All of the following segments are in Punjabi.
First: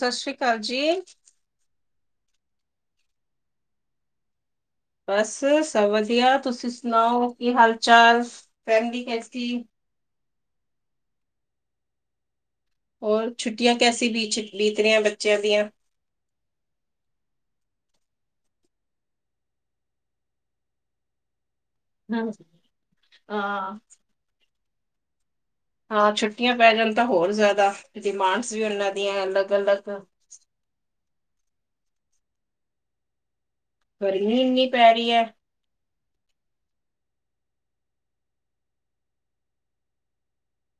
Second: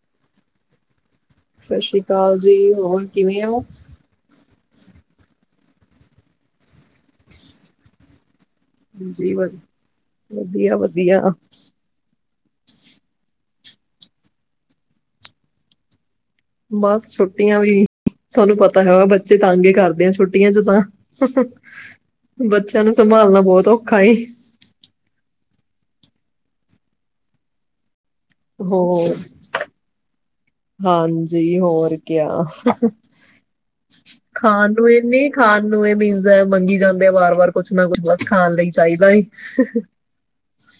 ਸਤਿ ਸ੍ਰੀ ਅਕਾਲ ਜੀ, ਸਤਿ ਸ੍ਰੀ ਅਕਾਲ ਜੀ ਹੋਰ ਕਿਵੇਂ ਓ? ਬਸ ਸਭ ਵਧੀਆ, ਤੁਸੀਂ ਸੁਣਾਓ ਕੀ ਹਾਲ-ਚਾਲ? ਜੀ ਵ-ਵਧੀਆ-ਵਧੀਆ। ਰ ਛੁੱਟੀਆਂ ਕੈਸੀ ਬੀਤ ਰਹੀਆਂ ਬੱਚਿਆਂ ਦੀਆਂ? ਬਸ ਛੁੱਟੀਆਂ ਵੀ, ਤੁਹਾਨੂੰ ਪਤਾ ਹੈਗਾ ਬੱਚੇ ਤੰਗੇ ਕਰਦੇ ਆ ਛੁੱਟੀਆਂ ਚ ਤਾਂ ਹਮ, ਬੱਚਿਆਂ ਨੂੰ ਸੰਭਾਲਣਾ ਬਹੁਤ ਹਾਂ ਔਖਾ ਏ ਹਾਂ ਛੁੱਟੀਆਂ ਪੈ ਜਾਣ ਤਾਂ ਹੋਰ ਜ਼ਿਆਦਾ ਡਿਮਾਂਡਸ ਵੀ ਉਹਨਾਂ ਹੋਰ ਦੀਆਂ ਅਲੱਗ- ਅਲੱਗ ਹਾਂਜੀ, ਹੋਰ ਕਿਆ। ਗਰਮੀ ਇੰਨੀ ਖਾਣ ਨੂੰ ਪੈ ਇਹ ਰਹੀ ਹੈ ਨਹੀਂ, ਖਾਣ ਨੂੰ ਇਹ ਮਿਨਸ ਮਂਗੀ ਜਾਂਦੇ ਵਾਰ ਵਾਰ ਕੁਛ ਨਾ ਕੁਛ ਬਸ ਖਾਣ ਲਈ ਚਾਹੀਦਾ ਏ।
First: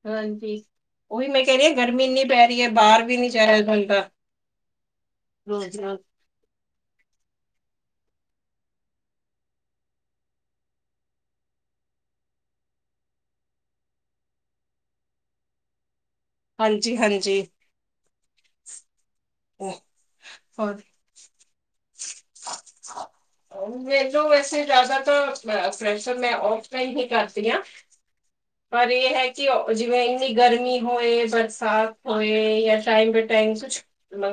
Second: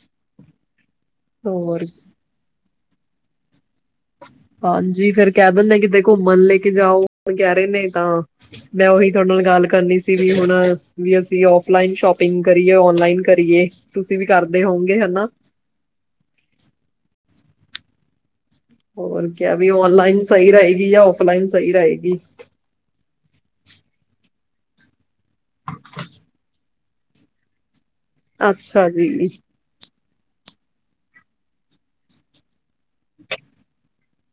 ਹਾਂਜੀ, ਉਹੀ ਮੈਂ ਕਹਿ ਰਹੀ ਹਾਂ ਹੋਰ ਗਰਮੀ ਇੰਨੀ ਪੈ ਰਹੀ ਹੈ। ਬਾਹਰ ਵੀ ਨੀ ਜਾਯਾ ਜਾ ਹਾਂਜੀ, ਫੇਰ ਕਹਿ ਦਿੰਦੇ ਕਿਤੇ ਘੁੰਮਣ ਲੈ ਕੇ ਜਾਓ। ਹੁਣ ਕਹਿ ਰਹੇ ਨੇ ਤਾਂ, ਮੈਂ ਓਹੀ ਤੁਹਾਡੇ ਨਾਲ ਗੱਲ ਕਰਨੀ ਸੀ ਵੀ ਹੁਣ, ਵੀ ਅਸੀਂ ਓਫਲਾਈਨ ਸ਼ੋਪਿੰਗ ਕਰੀਏ, ਓਨਲਾਈਨ ਕਰੀਏ ਤੁਸੀਂ ਵੀ ਕਰਦੇ ਹੋਗੇ ਹੈਨਾ। ਹਾਂਜੀ ਹਾਂਜੀ। ਹੋਰ ਕਿਆ ਵੀ ਔਨਲਾਈਨ ਸਹੀ ਰਹੇਗੀ ਯਾਂ ਔਫਲਾਈਨ ਸਹੀ ਰਹੇਗੀ। ਮੈਨੂੰ ਵੈਸੇ ਜ਼ਿਆਦਾ ਤਾਂ ਪ੍ਰੈਸ਼ਰ ਮੈਂ ਔਫ ਤ ਹੀ ਕਰਦੀ ਆ ਅੱਛਾ ਪਰ ਇਹ ਹੈ ਜੀ ਕਿ ਉਹ ਜਿਵੇਂ ਗਰਮੀ ਹੋਏ, ਬਰਸਾਤ ਹੋਏ, ਜਾਂ ਟਾਈਮ ਬੇ ਟਾਈਮ ਕੁਛ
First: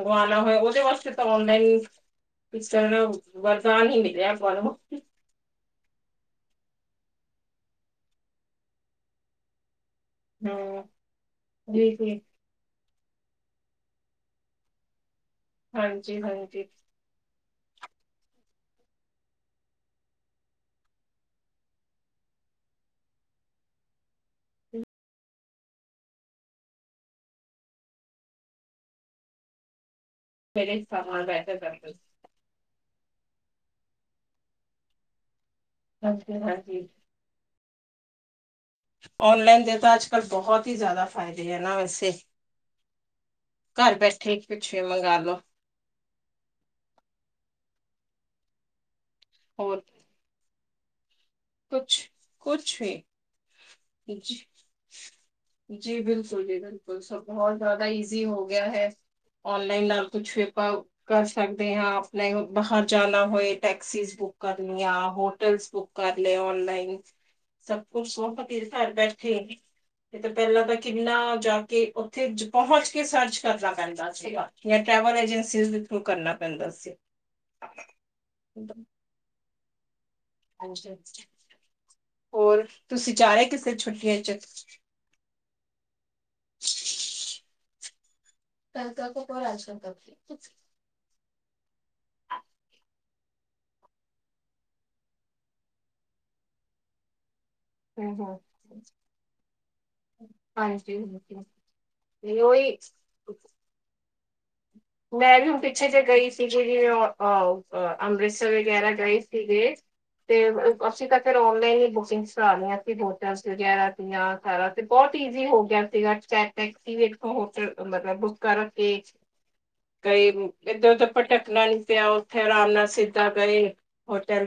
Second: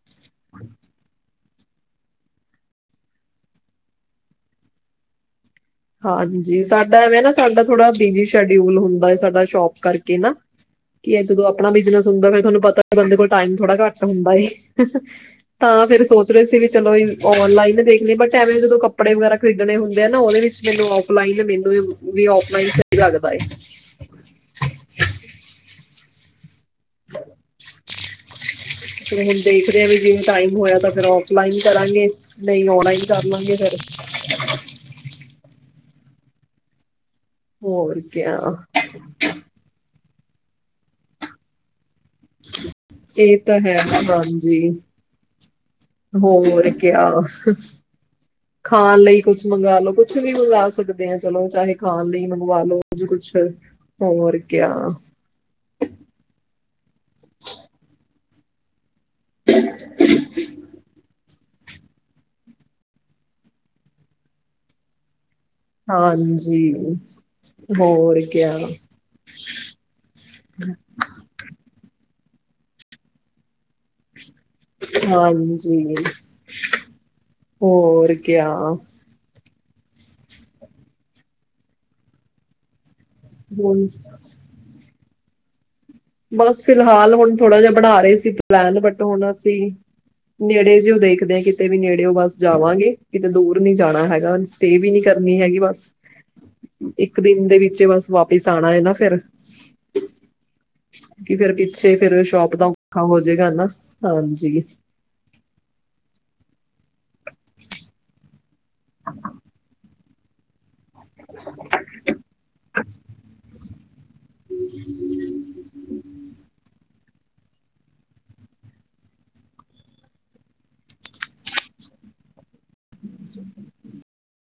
ਖ਼ਾਣਾ ਹੋਏ ਉਹਦੇ ਵਾਸਤੇ ਤਾਂ ਨਹੀਂ, ਇੰਸਟਾਗ੍ਰਾਮ ਵਰਦਾਨ ਹੀ ਮਿਲਆ ਬਾਹਰੋ। ਹਾਂਜੀ, ਸਾਡਾ ਇਵੇੈ ਨਾ, ਸਾਡਾ ਥੋੜਾ ਬਿਜੀ ਸ਼ਡਿਊਲ ਹੁੰਦਾ ਹੈ, ਸਾਡਾ ਸ਼ੋਪ ਕਰਕੇ ਇਨਾ ਹਮ ਕਿ ਇਹ ਜਦੋਂ ਆਪਣਾ ਜੀ ਬਿਜਨਸ ਜੀ ਹੁੰਦਾ ਫਿਰ ਤੁਹਾਨੂੰ ਪਤਾ ਬੰਦੇ ਕੋਲ ਟਾਈਮ ਥੋੜਾ ਘੱਟ ਹੁੰਦਾ ਏ। ਤਾਂ ਫਿਰ ਹਾਂਜੀ ਸੋਚ ਰਹੇ ਸੀ ਵੀ ਹਾਂਜੀ ਚਲੋ ਓਨ ਲਾਈਨ ਮੈਂ ਦੇਖਣੀ ਆ, ਬਟ ਐਵੇਂ ਜਦੋਂ ਕੱਪੜੇ ਵਗੈਰਾ ਖਰੀਦਣੇ ਹੁੰਦੇ ਆ ਨਾ, ਉਹਦੇ ਵਿੱਚ ਮੈਨੂੰ ਓਫਲਾਈਨ ਮਿਲ ਜੇ ਵੀ ਓਫਲਾਈਨ ਸਹੀ ਲੱਗਦਾ ਹੈ। [unintelligible] ਦੇਖਦੇ ਹਾਂ ਵੀ ਜਿਵੇਂ ਟਾਈਮ ਹੋਇਆ ਮੇਰੇ ਤਾਂ ਫਿਰ ਹਿਸਾਬ ਨਾਲ ਓਫਲਾਈਨ ਬੈਟਰ ਕਰਦੇ ਕਰਾਂਗੇ, ਨਹੀਂ ਓਣਲਾਈਨ। ਕਰ ਲਾਂਗੇ ਫਿਰ। [unintelligible] ਹਾਂਜੀ ਹੋਰ ਕਿਆ। ਉਨਲਾਈਨ ਦੇ ਤਾਂ ਅੱਜ ਕੱਲ੍ਹ ਬਹੁਤ ਹੀ ਜ਼ਿਆਦਾ ਫਾਇਦੇ ਆ ਨਾ ਵੈਸੇ। ਇਹ ਤਾਂ ਹੈ, ਘਰ ਬੈਠੇ ਹਾਂਜੀ ਕੁਛ ਵੀ ਮੰਗਾ ਲੋ ਹੋਰ ਕਿਆ। ਖਾਣ ਲਈ ਕੁਛ ਮੰਗਾ ਹੋਰ ਲੋ, ਕੁੱਛ ਵੀ ਮੰਗਾ ਸਕ ਚਲੋ ਚਾਹੇ ਕੁਛ ਖਾਣ ਲਈ ਮੰਗਵਾ ਕੁਛ ਲੋ ਵੀ ਕੁਛ, ਜੀ ਹੋਰ ਕਿਆ। ਸ ਬਹੁਤ ਜ਼ਿਆਦਾ ਈਜ਼ੀ ਹੋ ਗਿਆ ਹੈ। ਉਨਲਾਈਨ ਨਾਲ ਕੁਛ ਵੀ ਪਾਓ। ਕਰ ਸਕਦੇ ਹਾਂ, ਆਪਣੇ ਬਾਹਰ ਜਾਣਾ ਹੋਏ ਟੈਕਸੀਜ਼ ਬੁੱਕ ਕਰਨੀਆਂ ਹੋ ਟਲ ਬੁੱਕ ਕਰ ਹਾਂਜੀ ਓਨਲਾਈਨ ਸਭ ਕੁਛ ਹੋਰ ਕਿਆ ਸੋਹਤੀਰੇ ਘਰ ਬੈਠੇ ਇਹ ਤਾਂ ਪਹਿਲਾਂ ਤਾਂ ਕਿੰਨਾ ਜਾ ਕੇ ਤੂ ਪਹੁੰਚ ਕੇ ਸਰਚ ਕਰਨਾ ਪੈਂਦਾ ਸੀਗਾ। ਜਾਂ ਟੈਵਲ ਏਜੰਸੀ ਉਸ ਦੇ ਹਾਂਜੀ ਥਰੂ ਕਰਨਾ ਪੈਂਦਾ ਸੀ। ਹੋਰ ਕਿਆ ਹੋਰ। ਤੁਸੀਂ ਜਾਰੇ ਕਿਥੇ ਹੁਣ ਛੁੱਟਟੀ ਚ ਬਸ ਫਿਲਹਾਲ ਹੁਣ ਥੋੜਾ ਜਿਹਾ ਬਣਾ ਰਹੇ ਸੀ। ਪਲੈਨ ਬਟ ਹੁਣ ਅਸੀਂ ਨੇੜੇ ਜਿ ਓ ਦੇਖਦੇ ਹਾਂ ਕਿਤੇ ਵੀ ਨੇੜੇਓ ਬਸ ਜਾਵਾਂਗੇ। ਕਿਤੇ ਦੂਰ ਨਹੀ ਜਾਣਾ ਹੈਗਾ, ਸਟੇਅ ਵੀ ਨਹੀ ਕਰਨੀ ਹੈਗੀ ਬਸ ਇੱਕ ਦਿਨ ਇਕ ਦਿਨ ਦੇ ਵਿੱਚ ਬਸ ਹੂੰ, ਹੂੰ, ਵਾਪਿਸ ਆਉਣਾ ਹੈ ਨਾ, ਫਿਰ ਹਾਂਜੀ। ਕਿਉਂਕਿ ਫੇਰ ਪਿੱਛੇ ਫੇਰ ਤੇ ਸ਼ੋਪ ਦਾ ਉਹੀ ਔਖਾ ਹੋਜੇਗਾ ਹਨਾ। ਹਾਂਜੀ। ਮੈਂ ਵੀ ਹੁਣ ਪਿੱਛੇ ਜੇ ਗਈ ਸੀ, ਓ ਅੰਮ੍ਰਿਤਸਰ ਵਗੈਰਾ ਗਈ ਸੀਗੇ। ਤੇ ਅਸੀਂ ਤਾਂ ਫੇਰ ਔਨਲਾਈਨ ਹੀ ਬੁਕਿੰਗ ਕਰਾਲੀਆ ਸੀ ਹੋਟਲ ਵਗੈਰਾ। ਸਾਰਾ ਤੇ ਬਹੁਤ ਈਜ਼ੀ ਹੋ ਗਿਆ ਸੀਗਾ, ਚੈਕ ਐਕਟੀਵੇਟ ਓ ਹੋਟਲ ਮਤਲਬ ਬੁੱਕ ਕਰ ਕੇ ਕਈ ਇੱਧਰ-ਉਧਰ ਭਟਕਣਾ ਨੀ ਪਿਆ ਉੱਥੇ ਆਰਾਮ ਨਾਲ ਸਿੱਧਾ ਗਏ ਹੋਟਲ